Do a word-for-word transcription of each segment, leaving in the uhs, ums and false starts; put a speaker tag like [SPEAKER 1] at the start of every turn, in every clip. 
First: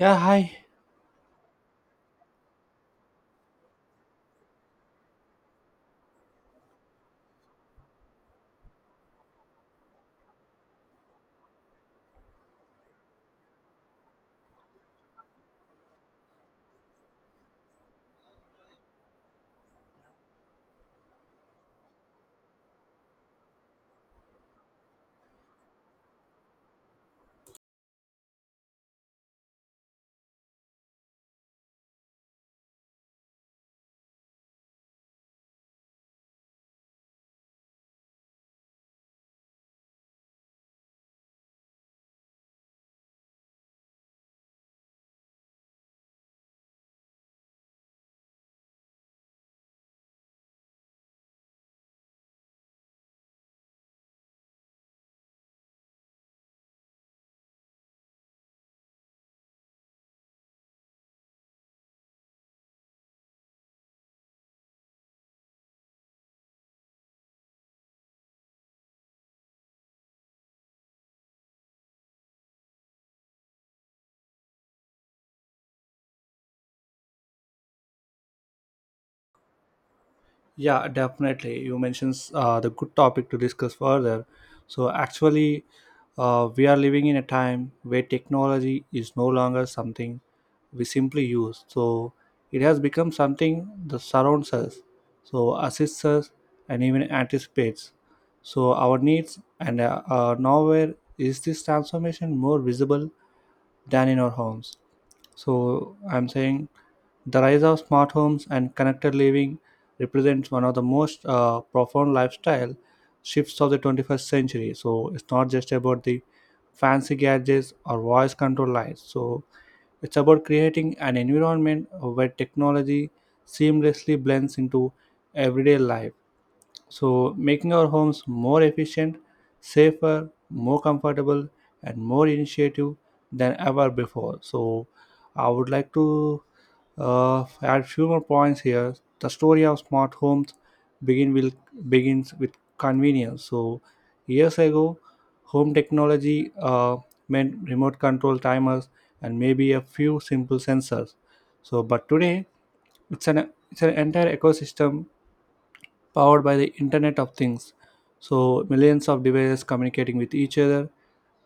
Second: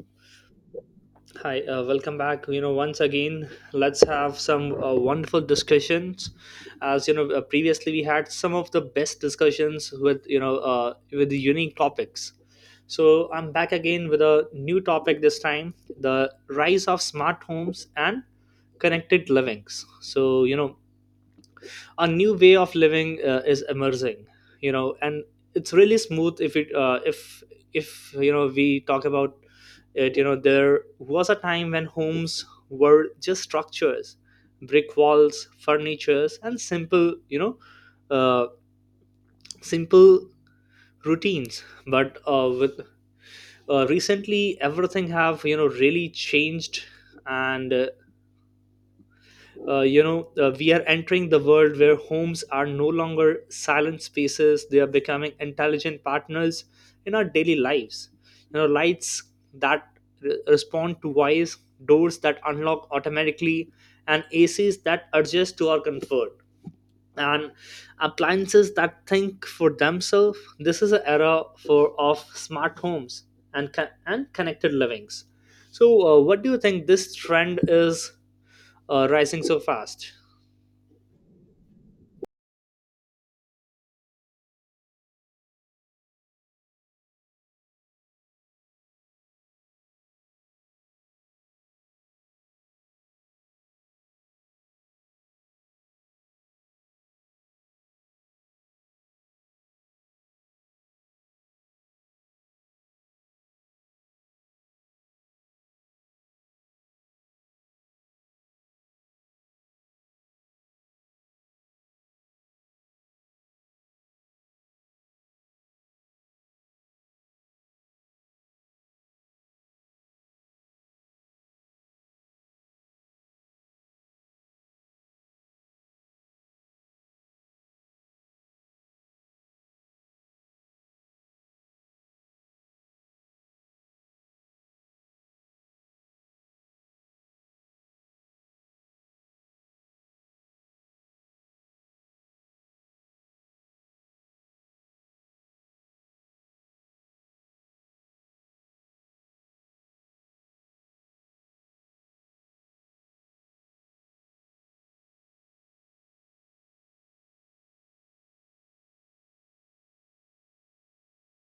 [SPEAKER 1] Yeah, hi.
[SPEAKER 2] Hi, uh, welcome back. You know, once again, let's have some uh, wonderful discussions. As you know, uh, previously we had some of the best discussions with you know uh, with the unique topics. So I'm back again with a new topic this time: the rise of smart homes and connected livings. So you know, a new way of living uh, is emerging, you know and it's really smooth if it uh, if if you know we talk about it you know There was a time when homes were just structures, brick walls, furnitures, and simple, you know uh, simple routines, but uh, with uh, recently everything have you know really changed. And uh, uh, you know uh, We are entering the world where homes are no longer silent spaces. They are becoming intelligent partners in our daily lives, you know lights that re- respond to voice, doors that unlock automatically, and ACs that adjust to our comfort, and appliances that think for themselves. This is an era for of smart homes and co- and connected livings. So uh, what do you think this trend is uh, rising so fast?
[SPEAKER 1] Yeah, definitely. You mentioned uh, the good topic to discuss further. So, actually, uh, we are living in a time where technology is no longer something we simply use. So, it has become something that surrounds us, so assists us, and even anticipates. So, our needs, and uh, uh, nowhere is this transformation more visible than in our homes. So I'm saying the rise of smart homes and connected living represents one of the most uh, profound lifestyle shifts of the twenty-first century. So it's not just about the fancy gadgets or voice control lights. So it's about creating an environment where technology seamlessly blends into everyday life. So, making our homes more efficient, safer, more comfortable, and more initiative than ever before. So, I would like to uh, add few more points here. The story of smart homes begin will begins with convenience. So, years ago, home technology uh, meant remote control timers and maybe a few simple sensors. So, but today it's an it's an entire ecosystem powered by the Internet of Things. So, millions of devices communicating with each other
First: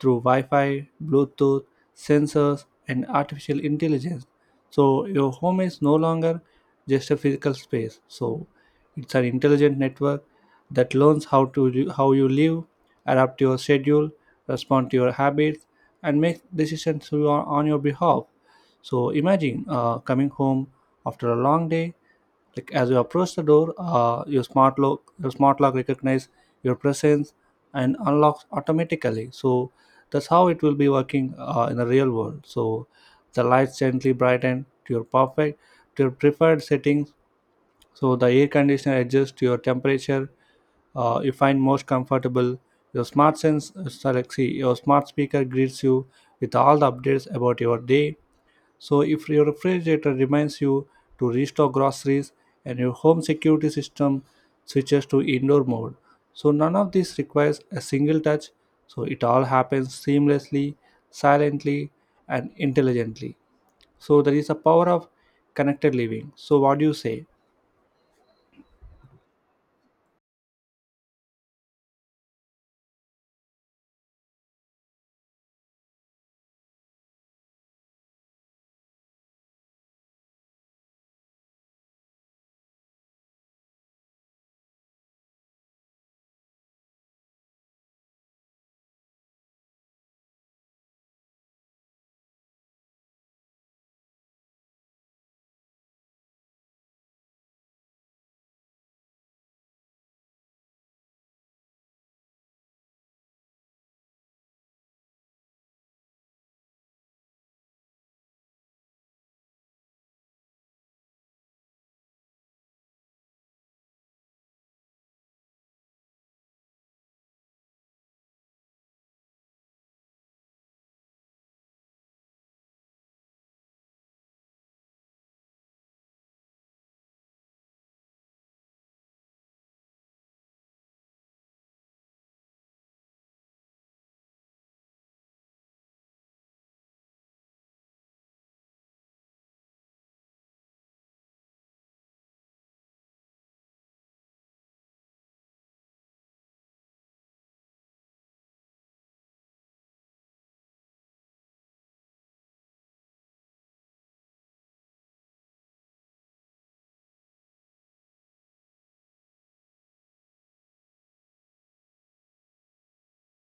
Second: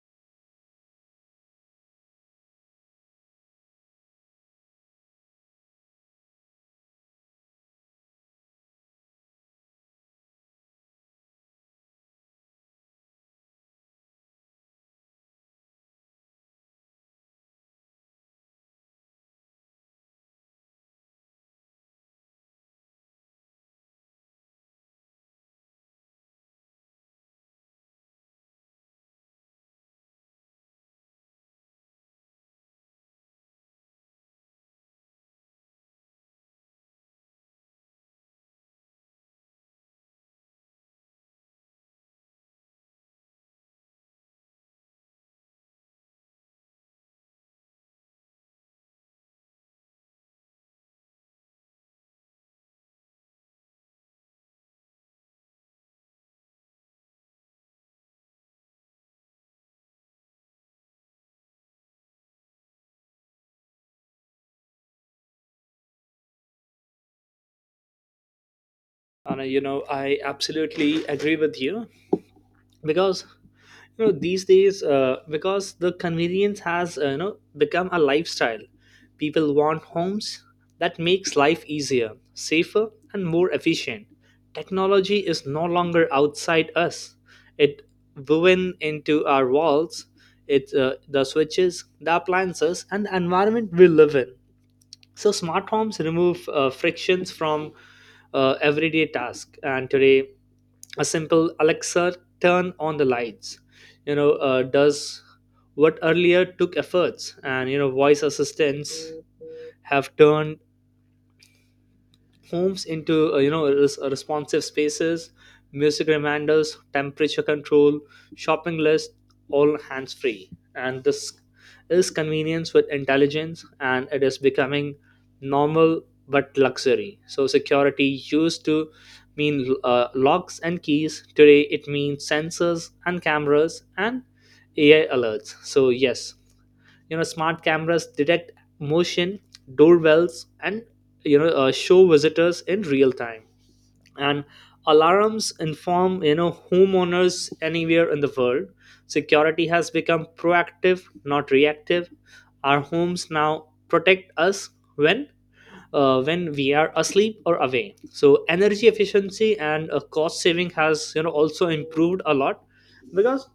[SPEAKER 1] through Wi Fi, Bluetooth, sensors, and artificial intelligence. So, your home is no longer just a physical space. So, it's an intelligent network that learns how to how you live, adapt to your schedule, respond to your habits, and make decisions on on your behalf. So imagine uh, coming home after a long day, like as you approach the door, uh, your smart lock your smart lock recognize your presence and unlocks automatically. So that's how it will be working uh, in the real world. So the lights gently brighten to your perfect to your preferred settings. So the air conditioner adjusts to your temperature uh, you find most comfortable. Your smart sense, uh, sorry, like, see, your smart speaker greets you with all the updates about your day. So, if your refrigerator reminds you to restock groceries and your home security system switches to indoor mode, so none of this requires a single touch, so it all happens seamlessly, silently, and intelligently. So, there is a power of connected living. So, what do you say?
[SPEAKER 2] And uh, you know I absolutely agree with you because you know these days uh, because the convenience has, uh, you know become a lifestyle. People want homes that makes life easier, safer, and more efficient. Technology is no longer outside us, it woven into our walls. It's uh, the switches, the appliances, and the environment we live in. So smart homes remove uh, frictions from uh, everyday task, and today a simple Alexa "turn on the lights" you know uh, does what earlier took efforts. And you know voice assistants have turned homes into, uh, you know res- responsive spaces. Music, reminders, temperature control, shopping list, all hands free. And this is convenience with intelligence, and it is becoming normal but luxury. So security used to mean uh, locks and keys. Today it means sensors and cameras and AI alerts. So yes, you know smart cameras detect motion, doorbells and you know uh, show visitors in real time, and alarms inform, you know homeowners anywhere in the world. Security has become proactive, not reactive. Our homes now protect us when, uh, when we are asleep or away. So energy efficiency and uh, cost saving has, you know also improved a lot, because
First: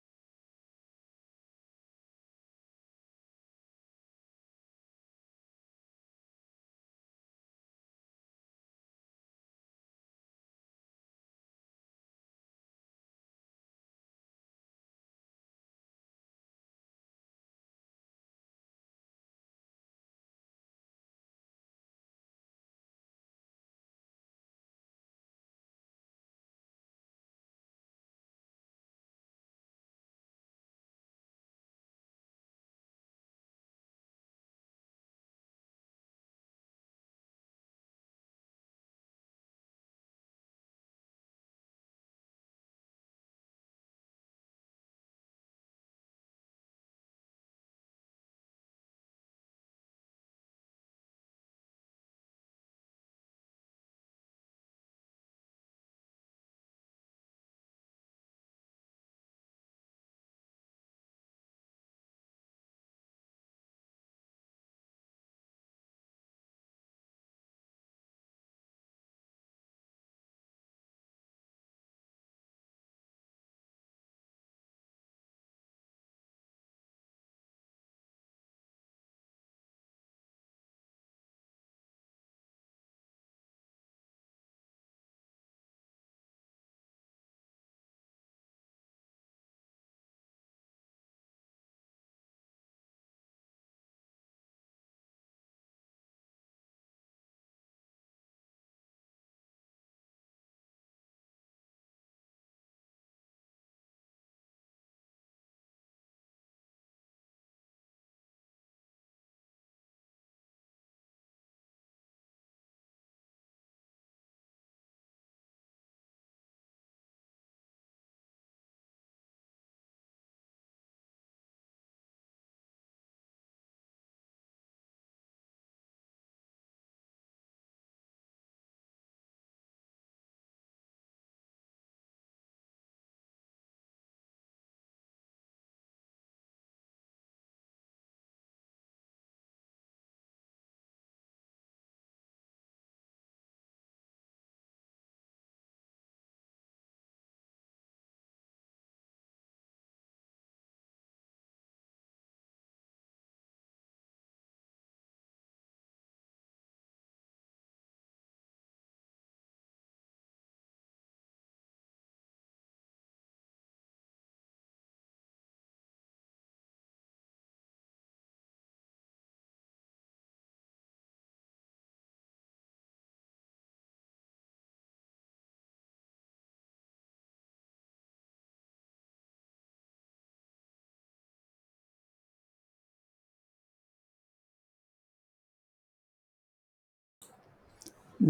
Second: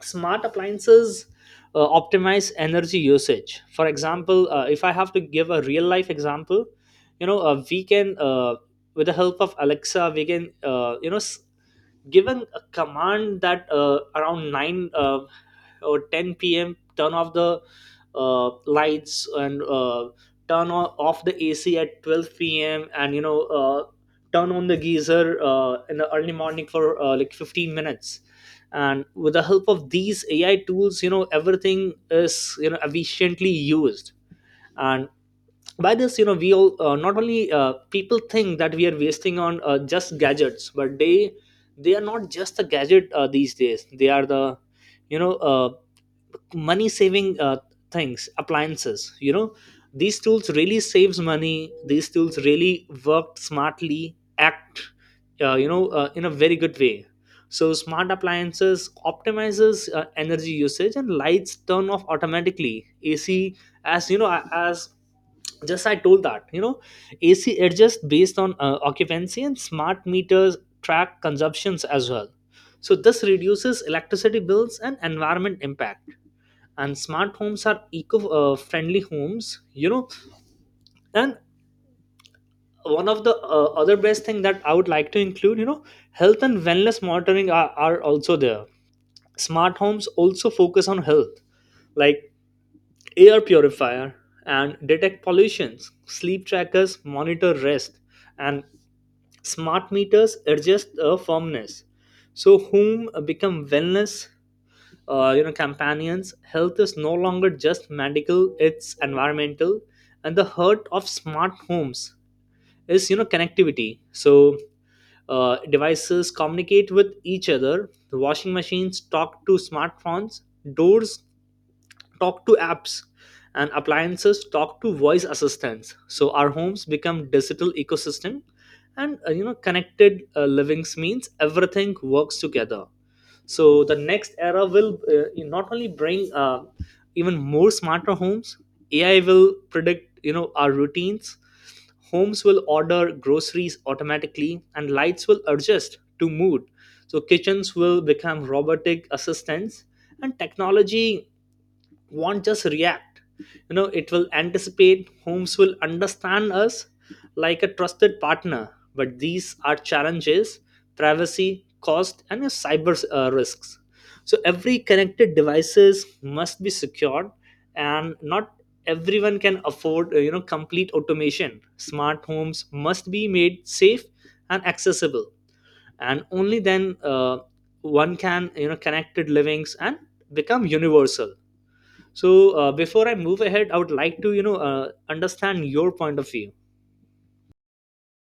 [SPEAKER 2] smart appliances uh, optimize energy usage. For example, uh, if I have to give a real life example, you know uh, we can, uh, with the help of Alexa, we can uh, you know s- given a command that uh, around nine uh, or ten p.m. turn off the uh, lights, and uh, turn o- off the ac at twelve p.m., and you know uh, turn on the geyser uh, in the early morning for uh, like fifteen minutes. And with the help of these AI tools, you know everything is, you know efficiently used. And by this, you know we all, uh, not only uh, people think that we are wasting on uh, just gadgets, but they they are not just the gadget uh, these days. They are the, you know uh, money saving uh, things, appliances, you know these tools really saves money. These tools really work smartly, act uh, you know uh, in a very good way. So smart appliances optimizes uh, energy usage, and lights turn off automatically. AC, as you know, as just I told that, you know AC adjusts based on uh, occupancy, and smart meters track consumptions as well. So this reduces electricity bills and environment impact, and smart homes are eco-friendly homes you know And one of the uh, other best thing that I would like to include, you know health and wellness monitoring are, are also there. Smart homes also focus on health, like air purifier and detect pollutions, sleep trackers monitor rest, and smart meters adjust the firmness. So home become wellness, uh, you know companions. Health is no longer just medical, it's environmental. And the heart of smart homes is, you know connectivity. So uh, devices communicate with each other. Washing machines talk to smartphones, doors talk to apps, and appliances talk to voice assistants. So our homes become digital ecosystem. And uh, you know connected uh, livings means everything works together. So the next era will uh, not only bring uh, even more smarter homes. AI will predict, you know our routines. Homes will order groceries automatically, and lights will adjust to mood. So kitchens will become robotic assistants, and technology won't just react, you know it will anticipate. Homes will understand us like a trusted partner. But these are challenges: privacy, cost, and uh, cyber uh, risks. So every connected devices must be secured, and not everyone can afford, uh, you know complete automation. Smart homes must be made safe and accessible, and only then uh, one can, you know connected livings and become universal. So uh, before I move ahead, I would like to you know uh, understand your point of view.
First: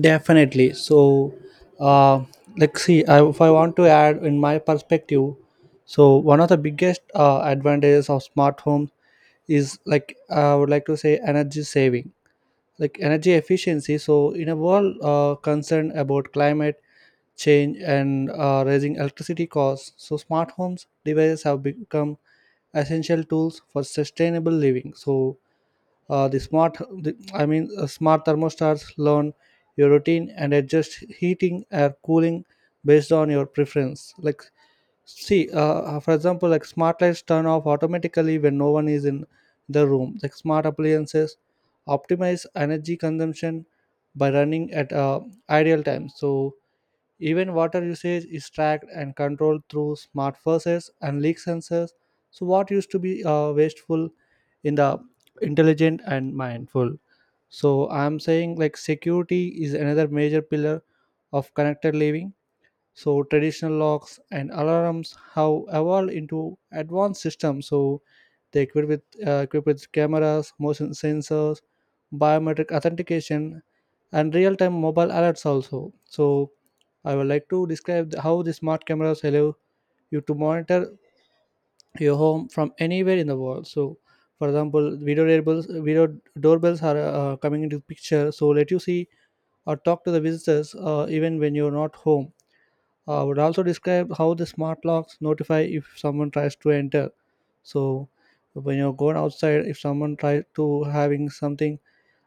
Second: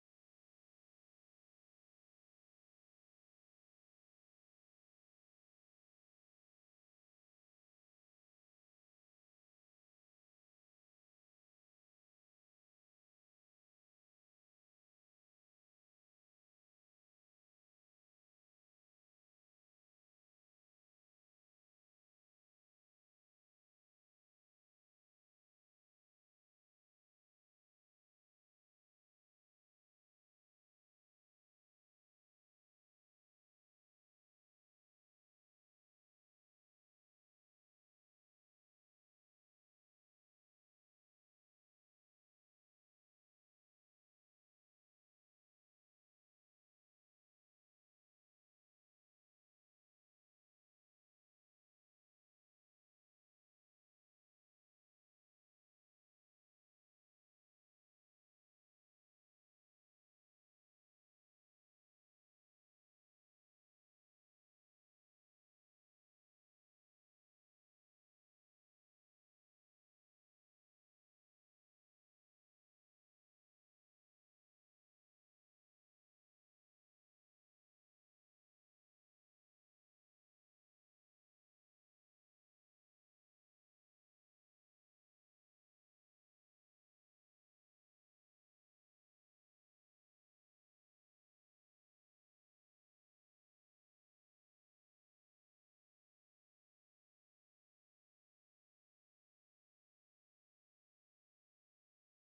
[SPEAKER 1] Definitely. So, uh, like, see, I, if I want to add in my perspective, so one of the biggest uh, advantages of smart homes is, like, I would like to say energy saving, like energy efficiency. So, in a world uh, concerned about climate change and uh, raising electricity costs, so smart homes devices have become essential tools for sustainable living. So, uh, the smart, the, I mean, uh, smart thermostats learn your routine and adjust heating or cooling based on your preference. Like, see, uh, uh, for example, like smart lights turn off automatically when no one is in the room. Like smart appliances optimize energy consumption by running at uh, ideal times. So even water usage is tracked and controlled through smart faucets and leak sensors. So what used to be uh, wasteful in the intelligent and mindful. So I'm saying, like, security is another major pillar of connected living. So traditional locks and alarms have evolved into advanced systems. So they equipped with uh, equipped with cameras, motion sensors, biometric authentication, and real-time mobile alerts also. So I would like to describe the- how the smart cameras allow you to monitor your home from anywhere in the world. So, for example, video doorbells video doorbells are uh, coming into picture, so let you see or talk to the visitors uh, even when you're not home. Uh, i would also describe how the smart locks notify if someone tries to enter. So when you're going outside, if someone tries to having something,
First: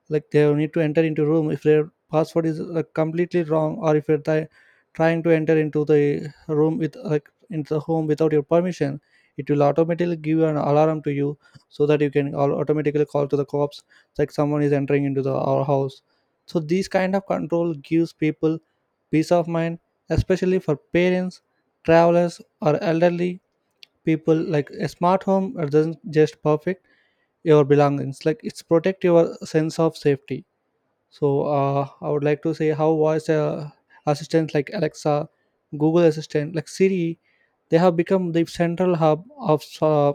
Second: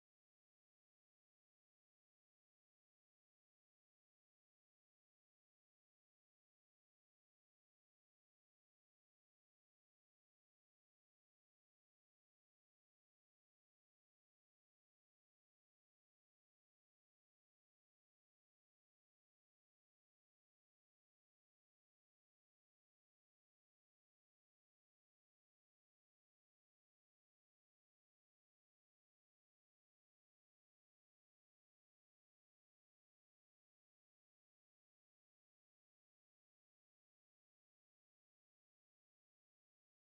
[SPEAKER 1] like they need to enter into room, if their password is like completely wrong, or if you're try- trying to enter into the room, with, like, into the home without your permission, it will automatically give an alarm to you, so that you can al- automatically call to the cops, like someone is entering into the our house. So these kind of control gives people peace of mind, especially for parents, travelers, or elderly people. Like, a smart home doesn't just perfect your belongings, like it's protect your sense of safety. So uh, I would like to say how voice uh, assistants like Alexa, Google Assistant, like Siri, they have become the central hub of uh,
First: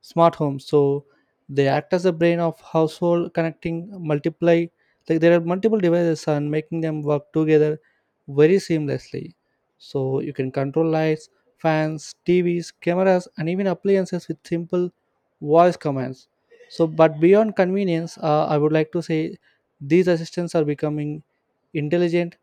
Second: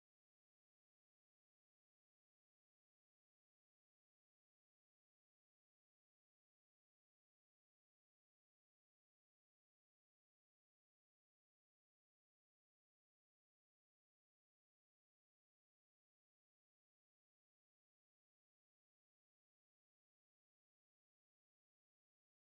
[SPEAKER 1] smart homes, so they act as the brain of household connecting multiply, like there are multiple devices and making them work together very seamlessly. So you can control lights, fans, TVs, cameras, and even appliances with simple voice commands. So but beyond convenience, uh, i would like to say these assistants are becoming intelligent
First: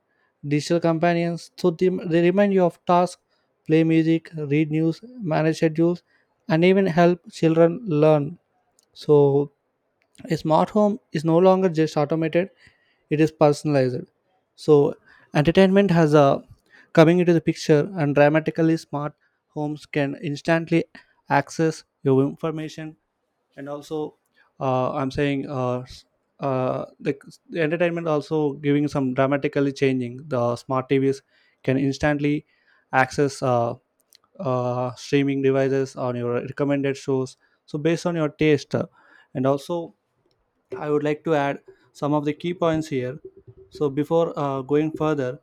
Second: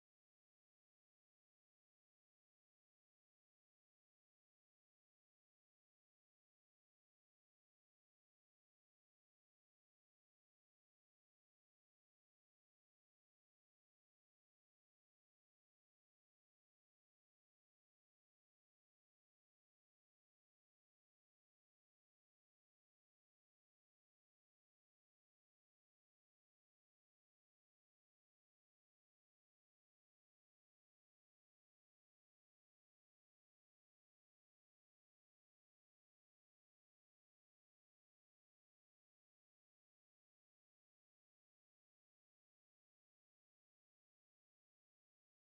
[SPEAKER 1] digital companions. So they they remind you of tasks, play music, read news, manage schedules, and even help children learn. So a smart home is no longer just automated; it is personalized. So entertainment has a coming into the picture, and dramatically smart homes can instantly access your information. And also uh, i'm saying uh, s- uh, the, the entertainment also giving some dramatically changing, the smart TVs can instantly access uh, uh, streaming devices on your recommended shows, so based on your taste, uh, and also I would like to add some of the key points here. So before uh, going further,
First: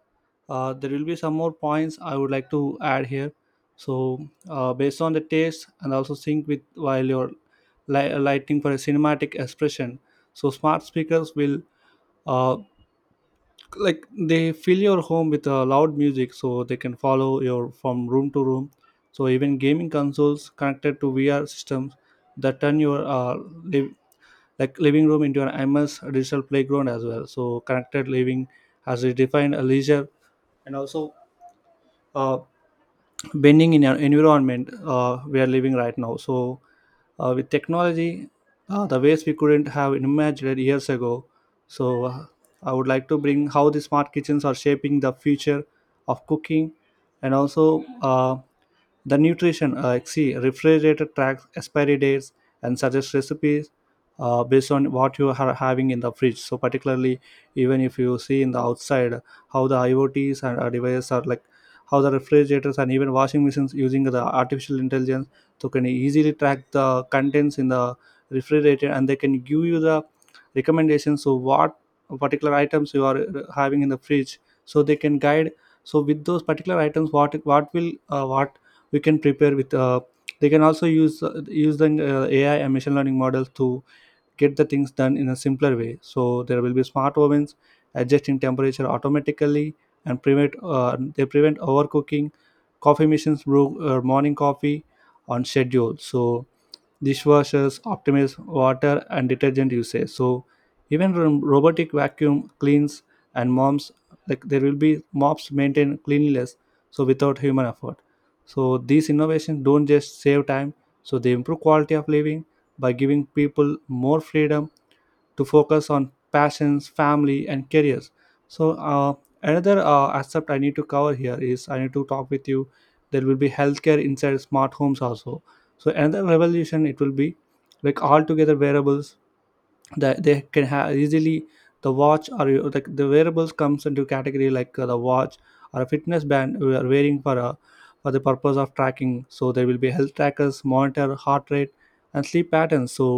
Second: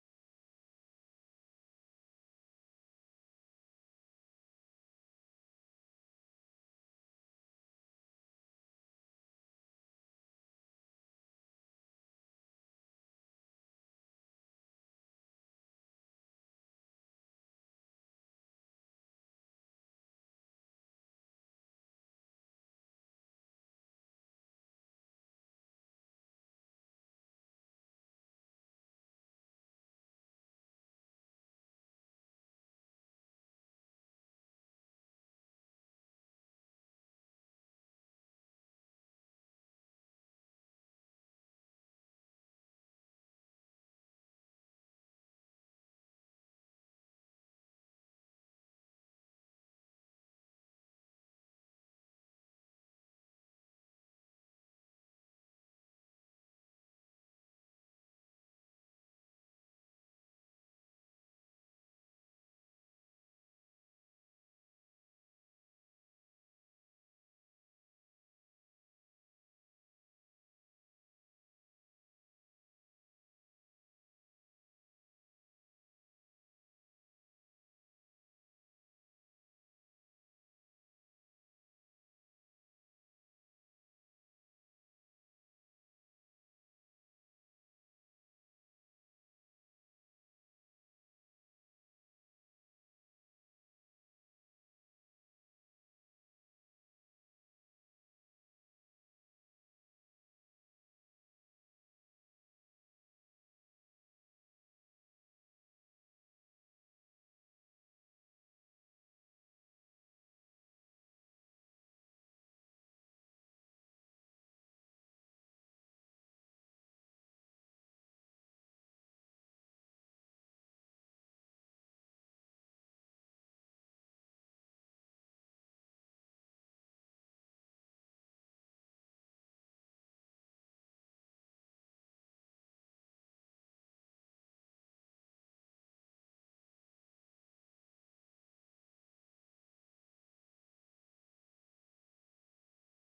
[SPEAKER 1] uh, there will be some more points I would like to add here. So uh, based on the taste and also sync with while you're li- lighting for a cinematic expression. So smart speakers will, uh, like, they fill your home with uh, loud music, so they can follow your from room to room. So even gaming consoles connected to V R systems that turn your uh, liv- like living room into an immense digital playground as well. So connected living has redefined a leisure, and also uh, bending in an environment uh, we are living right now. So uh, with technology, uh, the ways we couldn't have imagined years ago. So uh, I would like to bring how the smart kitchens are shaping the future of cooking, and also uh, the nutrition, uh, like, see, refrigerator tracks expiry dates and suggests recipes uh, based on what you are having in the fridge. So particularly, even if you see in the outside how the IoTs and uh, devices are, like, how the refrigerators and even washing machines using the artificial intelligence, so can easily track the contents in the refrigerator, and they can give you the recommendations. So what particular items you are uh, having in the fridge, so they can guide. So with those particular items, what what will, uh, what we can prepare with, uh, they can also use uh, use the uh, AI and machine learning models to get the things done in a simpler way. So there will be smart ovens adjusting temperature automatically, and prevent uh, they prevent overcooking. Coffee machines brew uh, morning coffee on schedule. So dishwashers optimize water and detergent usage. So even ro- robotic vacuum cleans and mops, like there will be mops maintain cleanliness, so without human effort. So these innovations don't just save time, so they improve quality of living by giving people more freedom to focus on passions, family, and careers. So, uh, another uh, aspect I need to cover here is I need to talk with you. There will be healthcare inside smart homes also. So, another revolution it will be, like, altogether wearables that they can have easily the watch, or you- the, the wearables comes into category, like uh, the watch or a fitness band we are wearing for a for the purpose of tracking. So there will be health trackers monitor heart rate and sleep patterns, so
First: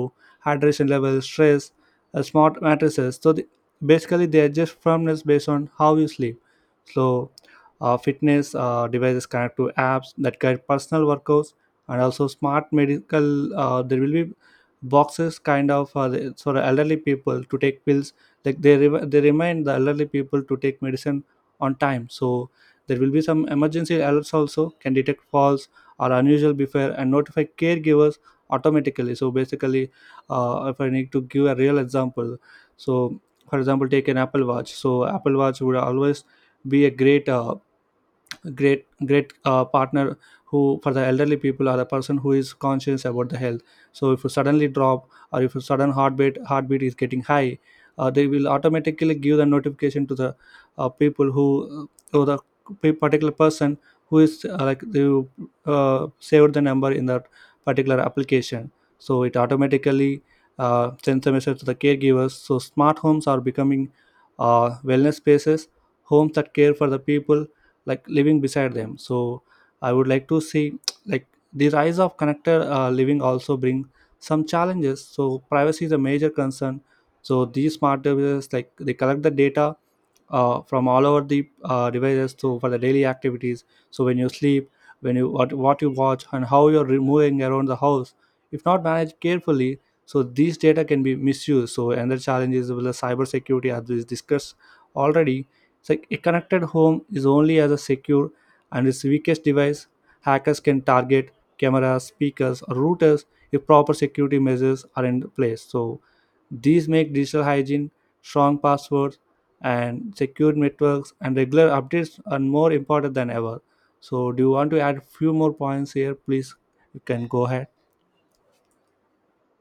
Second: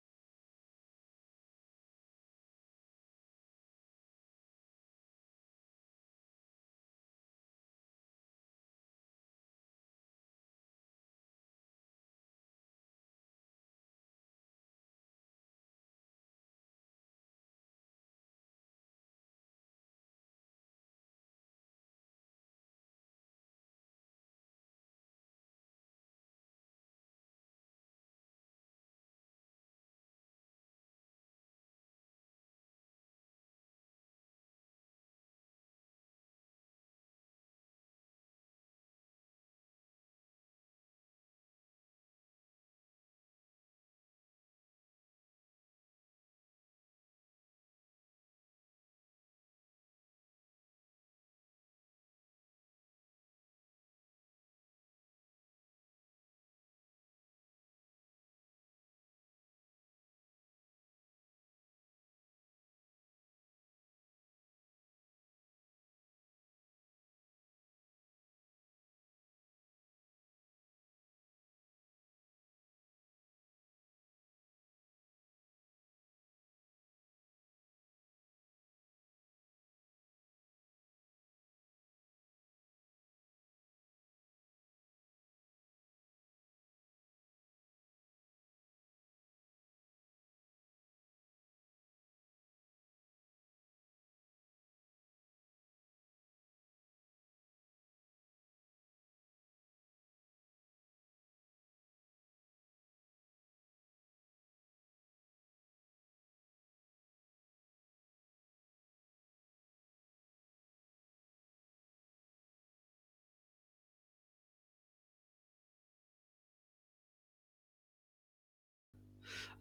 [SPEAKER 1] hydration levels, stress. Uh, smart mattresses, so the, basically they adjust firmness based on how you sleep. So uh, fitness uh, devices connect to apps that guide personal workouts. And also smart medical, uh, there will be boxes kind of for the, for the elderly people to take pills, like they re- they remind the elderly people to take medicine on time. So there will be some emergency alerts also, can detect false or unusual before and notify caregivers automatically. So basically, uh, if I need to give a real example, so for example take an Apple Watch, so Apple Watch would always be a great uh, great great uh, partner who for the elderly people, or the person who is conscious about the health. So if you suddenly drop, or if your sudden heartbeat heartbeat is getting high, uh, they will automatically give the notification to the uh, people who to the p- particular person who is, uh, like, they uh, saved the number in that particular application. So it automatically uh, sends a message to the caregivers. So smart homes are becoming uh, wellness spaces, homes that care for the people, like living beside them. So I would like to see like the rise of connected uh, Living also bring some challenges. So privacy is a major concern. So these smart devices, like, they collect the data uh, from all over the uh, devices to for the daily activities. So when you sleep, when you what, what you watch and how you're re- moving around the house, if not managed carefully, so these data can be misused. So another challenge is with the cyber security, as we discussed already. It's like a connected home is only as a secure and its weakest device. Hackers can target cameras, speakers or routers if proper security measures are in place. So these make digital hygiene, strong passwords, and secure networks and regular updates are more important than ever. So, do you want to add a few more points here? Please, you can go ahead.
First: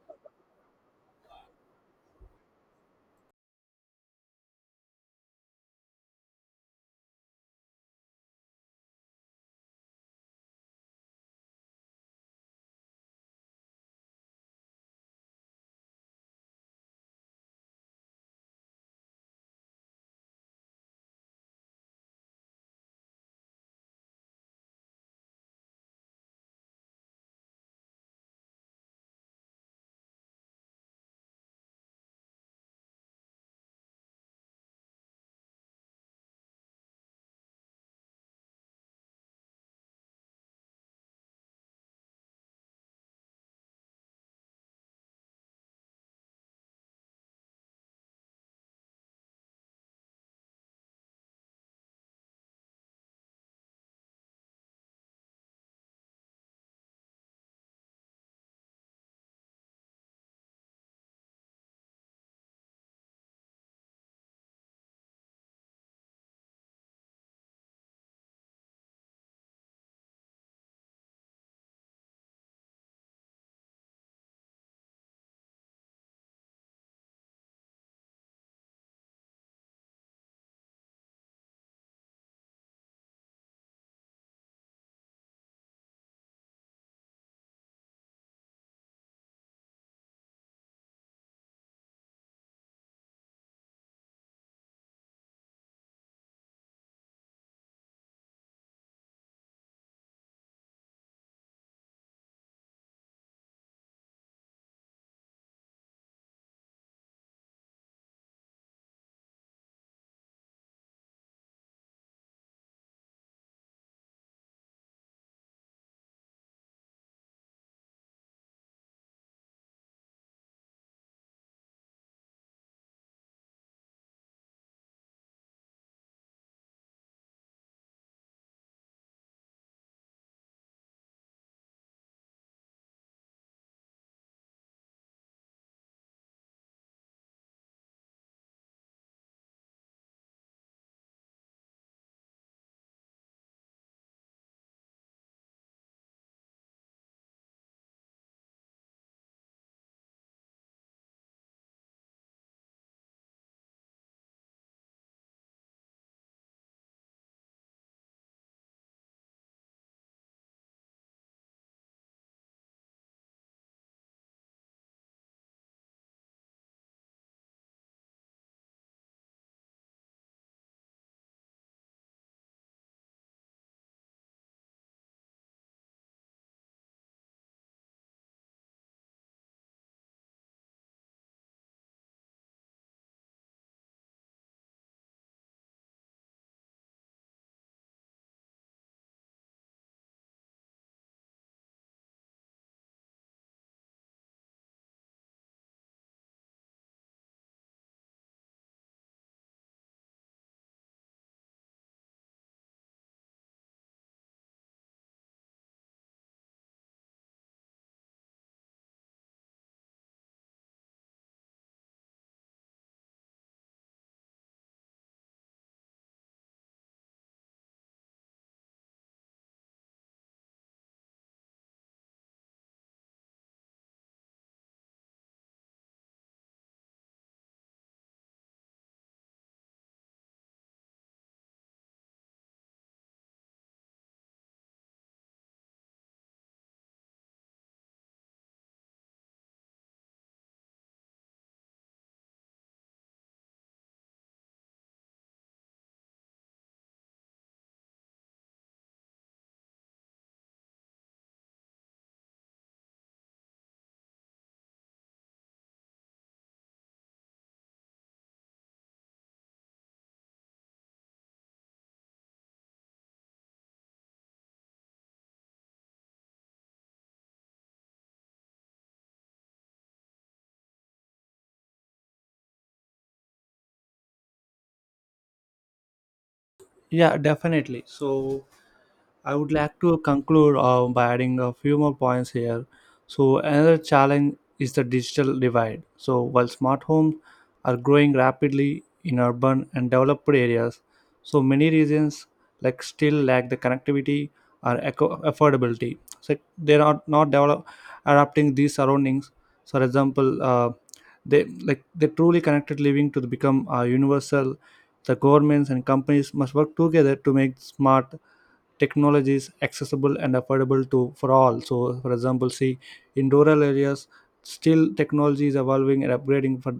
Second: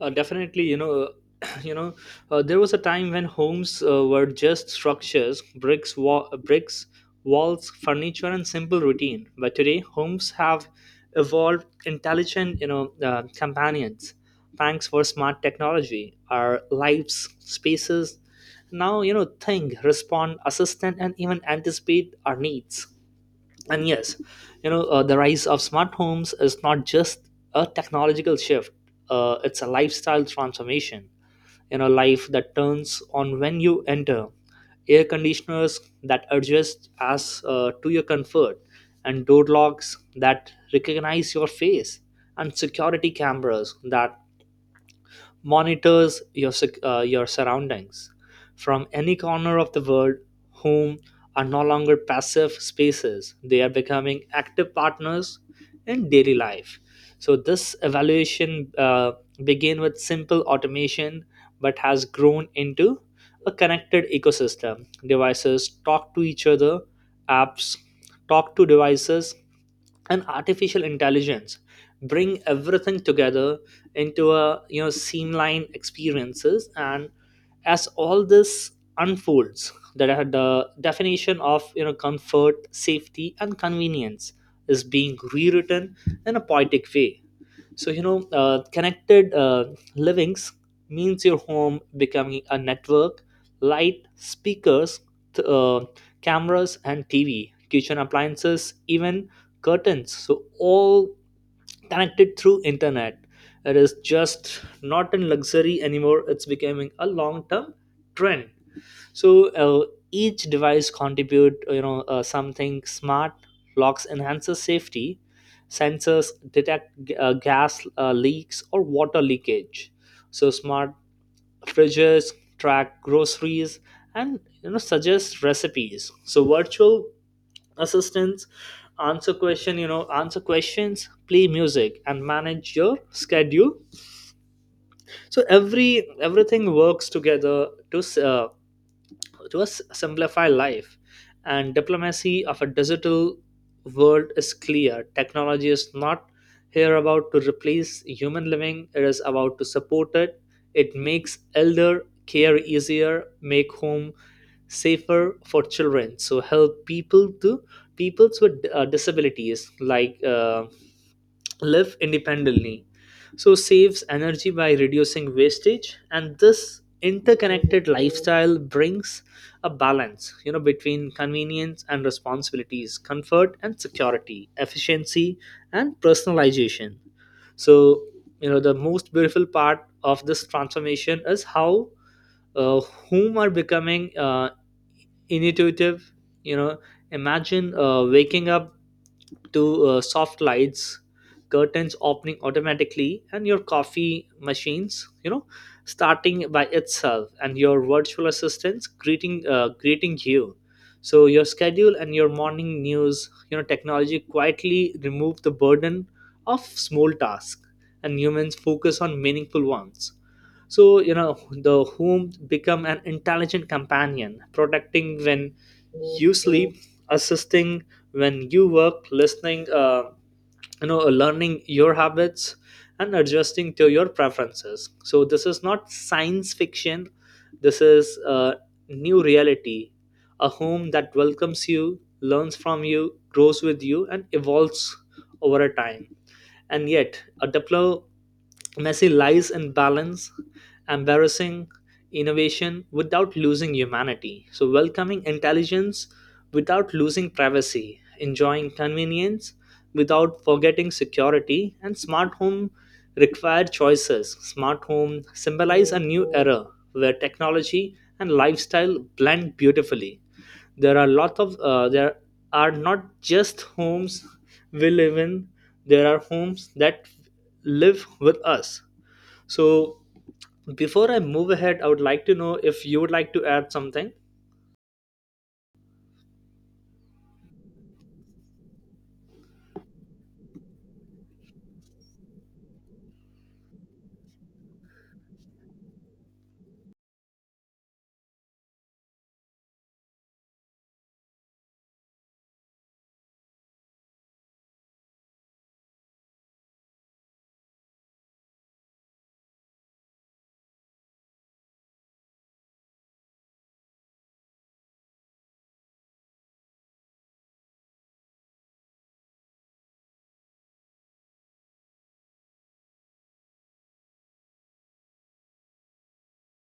[SPEAKER 2] Uh, definitely, you know, you know, uh, there was a time when homes uh, were just structures, bricks, wa- bricks, walls, furniture, and simple routine. But today, homes have evolved intelligent, you know, uh, companions. Thanks for smart technology, our lives, spaces, now you know think, respond, assistant, and even anticipate our needs. And yes, you know, uh, the rise of smart homes is not just a technological shift, uh, it's a lifestyle transformation. You know, life that turns on when you enter, air conditioners that adjust as uh, to your comfort, and door locks that recognize your face, and security cameras that monitors your sec- uh, your surroundings from any corner of the world. Whom are no longer passive spaces, they are becoming active partners in daily life. So this evaluation uh, began with simple automation but has grown into a connected ecosystem. Devices talk to each other, apps talk to devices, and artificial intelligence bring everything together into a, you know streamlined experiences. And as all this unfolds, that the definition of, you know comfort, safety, and convenience is being rewritten in a poetic way. So you know uh, connected uh, livings means your home becoming a network. Light, speakers, th- uh, cameras and TV, kitchen appliances, even curtains, so all connected through internet. It is just not a luxury anymore, it's becoming a long term trend. So uh, each device contribute, you know uh, something. Smart locks enhances safety, sensors detect uh, gas uh, leaks or water leakage. So smart fridges, track groceries, and you know suggest recipes. So virtual assistants answer question you know answer questions, play music, and manage your schedule. So every everything works together to, uh, to us simplify life. And diplomacy of a digital world is clear: technology is not here about to replace human living, it is about to support it. It makes elder care easier, make home safer for children, so help people to peoples with uh, disabilities like uh, live independently. So saves energy by reducing wastage. And this interconnected lifestyle brings a balance, you know between convenience and responsibilities, comfort and security, efficiency and personalization. So, you know the most beautiful part of this transformation is how uh, whom are becoming uh, intuitive. You know, imagine uh, waking up to uh, soft lights, curtains opening automatically, and your coffee machines, you know starting by itself, and your virtual assistants greeting uh, greeting you. So your schedule and your morning news, you know technology quietly remove the burden of small tasks, and humans focus on meaningful ones. So, you know the whom become an intelligent companion, protecting when you sleep, assisting when you work, listening uh, you know learning your habits and adjusting to your preferences. So this is not science fiction, this is a new reality. A home that welcomes you, learns from you, grows with you, and evolves over a time. And yet a diplo Messi lies in balance, embarrassing innovation without losing humanity. So, welcoming intelligence without losing privacy, enjoying convenience without forgetting security, and smart home require choices. Smart home symbolize a new era where technology and lifestyle blend beautifully. There are lots of uh, there are not just homes we live in, there are homes that live with us. So before I move ahead, I would like to know if you would like to add something.
[SPEAKER 1] Yeah, definitely. So, I would like to conclude uh, by adding a few more points here. So, another challenge is the digital divide. So, while smart homes are growing rapidly in urban and developed areas, so many regions, like, still lack the connectivity or eco- affordability. So, they are not develop- adapting these surroundings. So, for example, uh, they like they truly connected living to become uh, universal. The governments and companies must work together to make smart technology is accessible and affordable to for all. So for example, see, in rural areas still technology is evolving and upgrading for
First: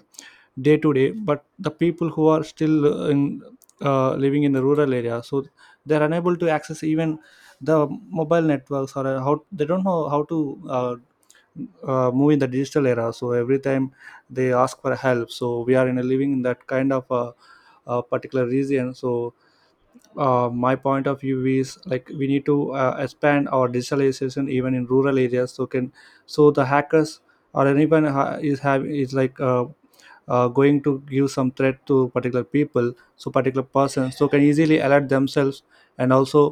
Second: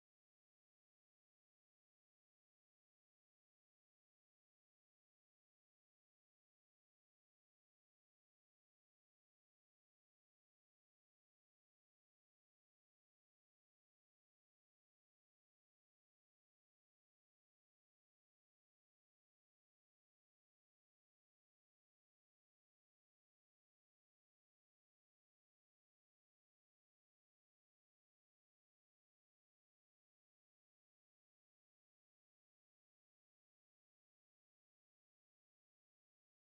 [SPEAKER 1] day to day, but the people who are still uh, in uh, living in the rural area, so they're unable to access even the mobile networks, or uh, how they don't know how to uh, uh, move in the digital era. So every time they ask for help, so we are in a living in that kind of a, a particular region. So uh, my point of view is, like, we need to uh, expand our digitalization even in rural areas, so can, so the hackers or anyone ha- is have is like uh, uh, going to give some threat to particular people, so particular person, so can easily alert themselves and also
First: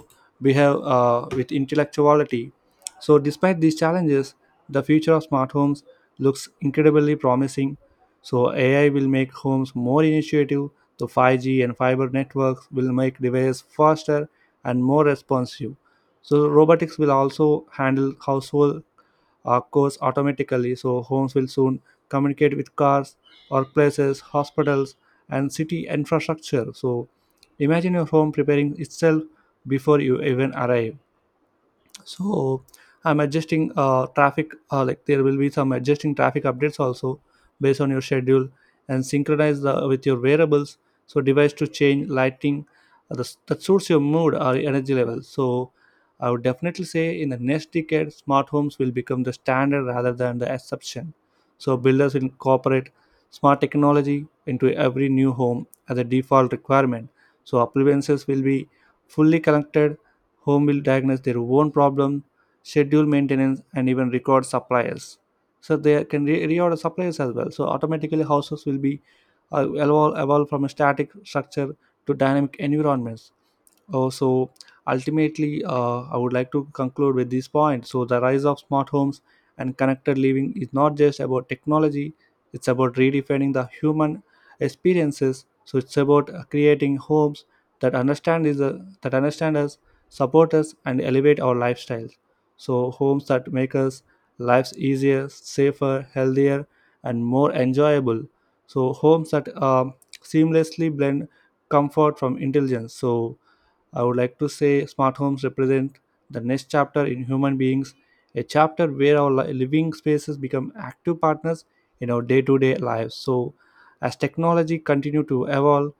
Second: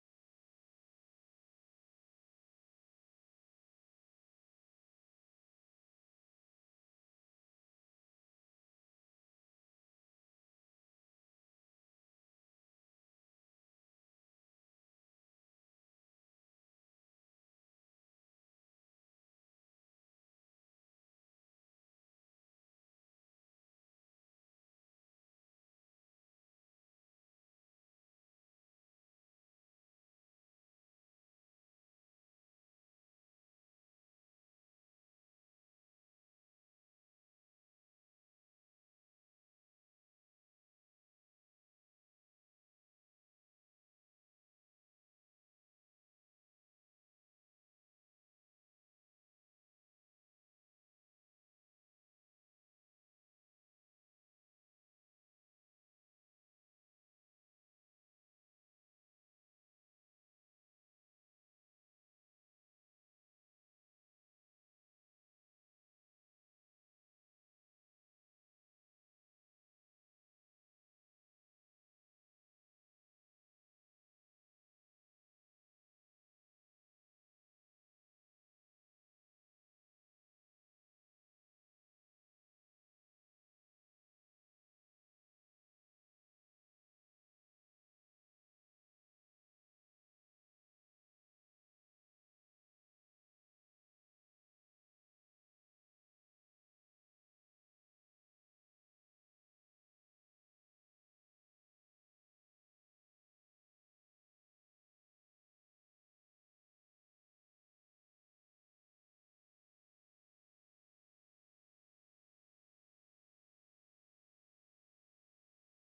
[SPEAKER 1] behave uh, with intellectuality. So despite these challenges, the future of smart homes looks incredibly promising. So AI will make homes more initiative. The five G and fiber networks will make devices faster and more responsive. So robotics will also handle household uh, cars automatically, so homes will soon communicate with cars, workplaces, hospitals, and city infrastructure. So imagine your home preparing itself before you even arrive. So I'm adjusting uh, traffic, uh, like, there will be some adjusting traffic updates also based on your schedule and synchronize the, with your variables. So device to change lighting, uh, the, that suits your mood or energy level. So I would definitely say in the next decade smart homes will become the standard rather than the exception. So builders will incorporate smart technology into every new home as a default requirement. So appliances will be fully connected. Home will diagnose their own problem, schedule maintenance, and even record suppliers. So they can re- reorder suppliers as well. So automatically houses will be uh, evolve, evolve from a static structure to dynamic environments. Oh, so ultimately, uh, I would like to conclude with this point. So, the rise of smart homes and connected living is not just about technology, it's about redefining the human experiences. So, it's about uh, creating homes that understand, is, uh, that understand us, support us, and elevate our lifestyles. So, homes that make us lives easier, safer, healthier, and more enjoyable. So, homes that um seamlessly blend comfort from intelligence. So, I would like to say smart homes represent the next chapter in human beings, a chapter where our li- living spaces become active partners in our day-to-day lives. So, as technology continue to evolve,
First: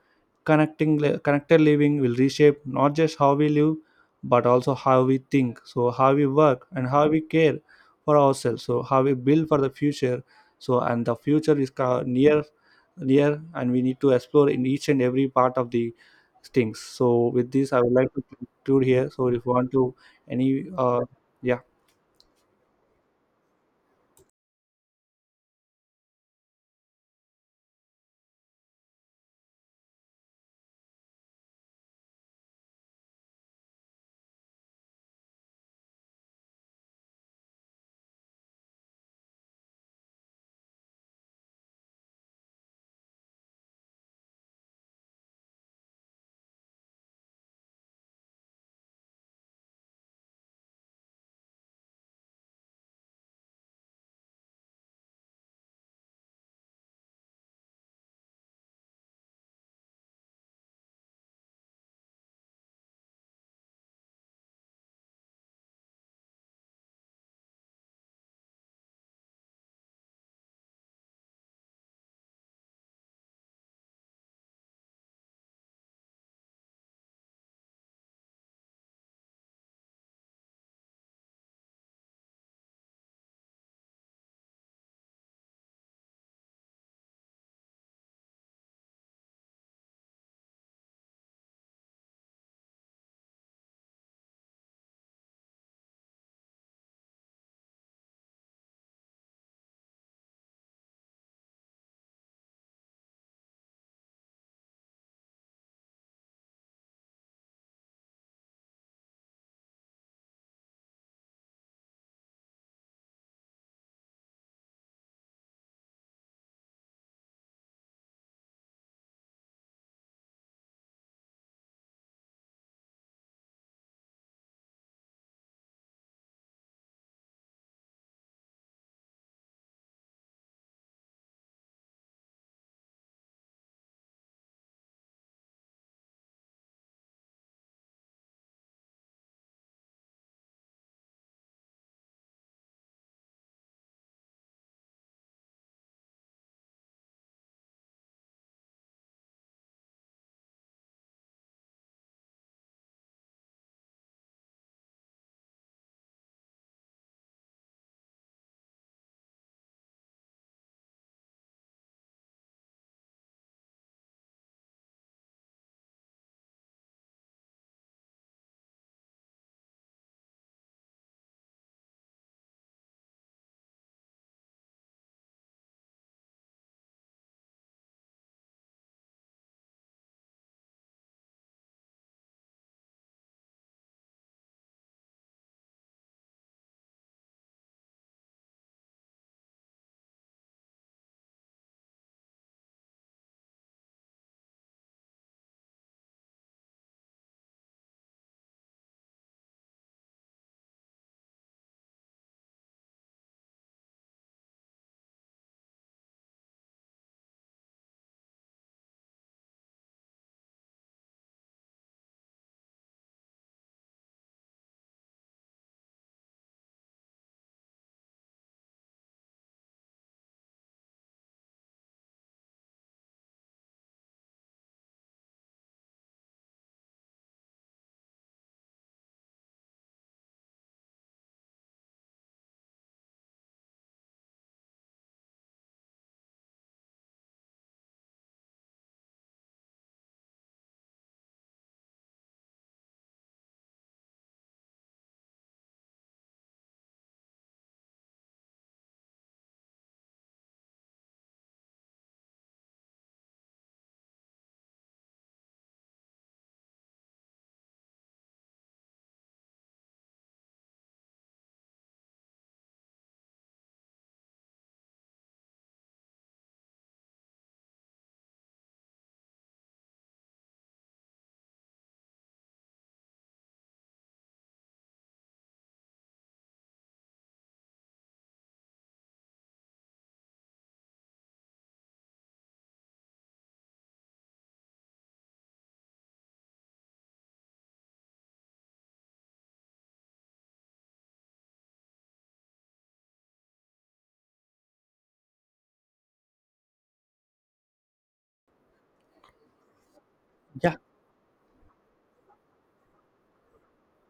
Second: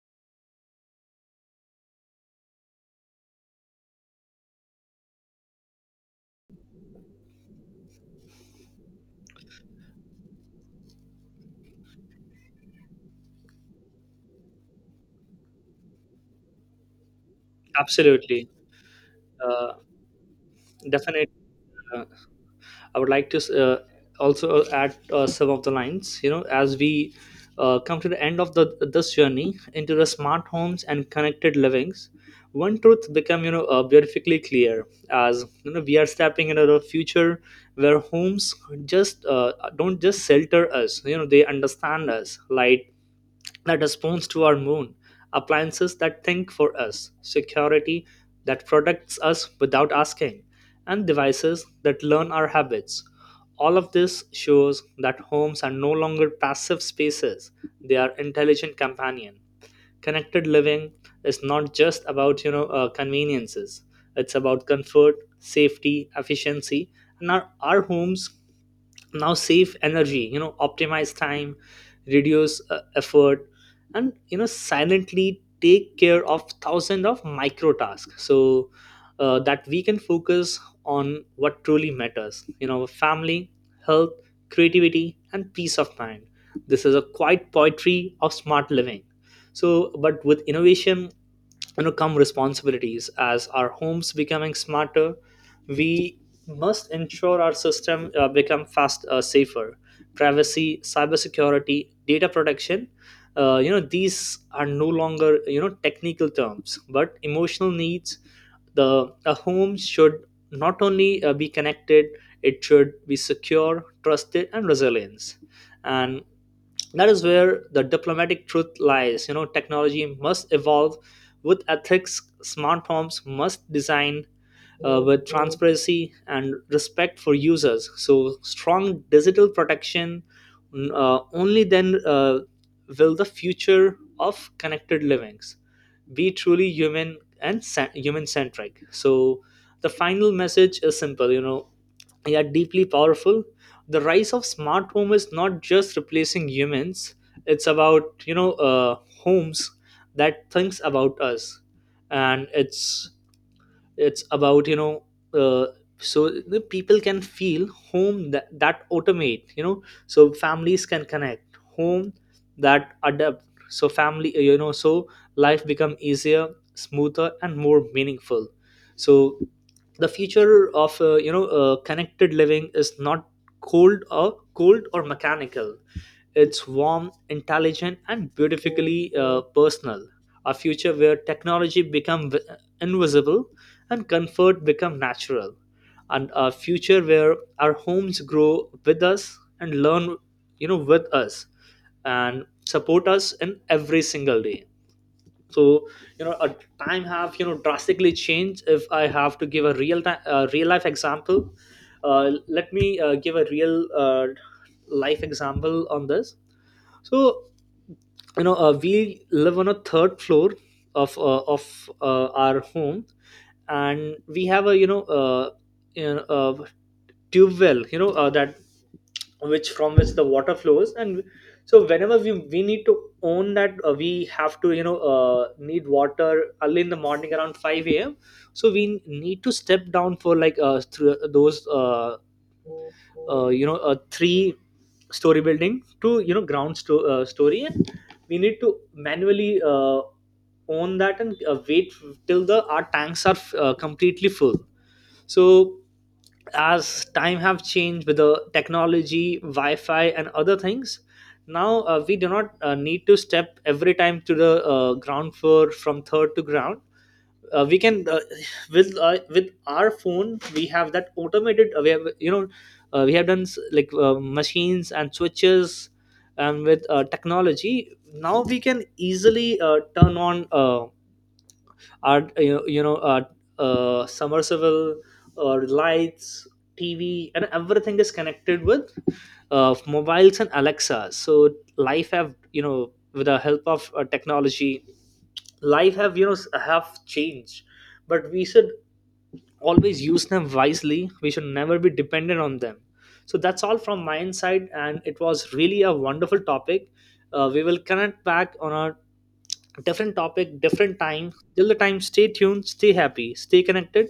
[SPEAKER 1] connecting li- connected living will reshape not just how we live but also how we think, so how we work and how we care for ourselves, so how we build for the future. So and the future is ca- near near, and we need to explore in each and every part of the things. So with this I would like to
[SPEAKER 2] Absolutely.
[SPEAKER 1] conclude here. So if you want
[SPEAKER 2] uh,
[SPEAKER 1] to any, uh,
[SPEAKER 2] Definitely,
[SPEAKER 1] yeah.
[SPEAKER 2] I would like to uh, also add uh, some of the lines. You know, as we uh, come to the end of the this journey into the smart homes and connected livings, one truth become, you know uh, beautifully clear. As you know, we are stepping into the future where homes just uh, don't just shelter us. You know, they understand us. Light that responds to our moon, appliances that think for us, security that protects us without asking, and devices that learn our habits. All of this shows that homes are no longer passive spaces, they are intelligent companion. Connected living is not just about, you know, uh, conveniences. It's about comfort, safety, efficiency, and our, our homes now save energy you know optimize time, reduce uh, effort, and you know silently take care of thousands of micro tasks, so uh, that we can focus on what truly matters you know family, health, creativity, and peace of mind. This is a quiet poetry of smart living. So but with innovation you know come responsibilities. As our homes becoming smarter, we must ensure our system uh, become fast, uh, safer. Privacy, cybersecurity, data protection, uh, you know these are no longer you know technical terms but emotional needs. The A home should not only uh, be connected, it should be secure, trusted, and resilient. And that is where the diplomatic truth lies. You know technology must evolve with ethics. Smart homes must design uh, with transparency and respect for users, so strong digital protection. Mm, uh, only then uh, will the future of connected livings be truly human and human centric. So the final message is simple, you know yeah deeply powerful. The rise of smart home is not just replacing humans, it's about you know uh, homes that thinks about us. And it's it's about you know uh, so the people can feel home that, that automate. You know so families can connect, home that adapt, so family. You know so life become easier, smoother and more meaningful. So the future of uh, you know uh, connected living is not cold or cold or mechanical, it's warm, intelligent, and beautifully uh, personal. A future where technology become v- invisible and comfort become natural. And a future where our homes grow with us and learn, you know with us, and support us in every single day. So, you know a time have you know drastically changed. If I have to give a real time, uh, real life example, uh, let me uh, give a real, uh, life example on this. So, you know uh, we live on a third floor of uh, of uh, our home, and we have a you know uh, you know, uh, tube well, you know uh, that, which from which the water flows. And so whenever we we need to own that, uh, we have to, you know uh, need water early in the morning around five a m a.m. So we need to step down for like, uh, through those uh, uh, you know a three story building to, you know ground sto- uh, story, and we need to manually uh, own that, and uh, wait till the our tanks are uh, completely full. So as time have changed with the technology, wi-fi and other things, now uh, we do not uh, need to step every time to the uh, ground floor, from third to ground. Uh, we can, uh, with uh, with our phone we have that automated. Uh, we have, you know uh, we have done s- like uh, machines and switches, and with uh, technology now we can easily uh, turn on uh, our you know, you know uh, uh, submersible, or lights, TV, and everything is connected with uh, mobiles and Alexa. So life have, you know with the help of uh, technology, life have, you know s- have changed. But we should always use them wisely, we should never be dependent on them. So that's all from my side, and it was really a wonderful topic. Uh, we will connect back on a different topic,
[SPEAKER 1] Yeah,
[SPEAKER 2] different time. Till the time, stay tuned, stay happy, stay connected.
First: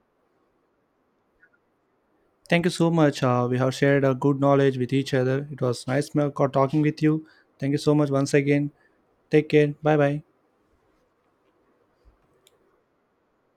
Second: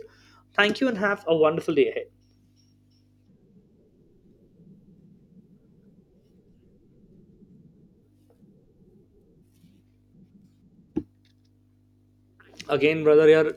[SPEAKER 2] Thank you, and have a wonderful day ahead.
[SPEAKER 1] thank you so much. Uh, we have shared a good knowledge with each other. It was nice ma- talking with you. Thank you so much once again. Take care, bye bye.
[SPEAKER 2] Again, brother here.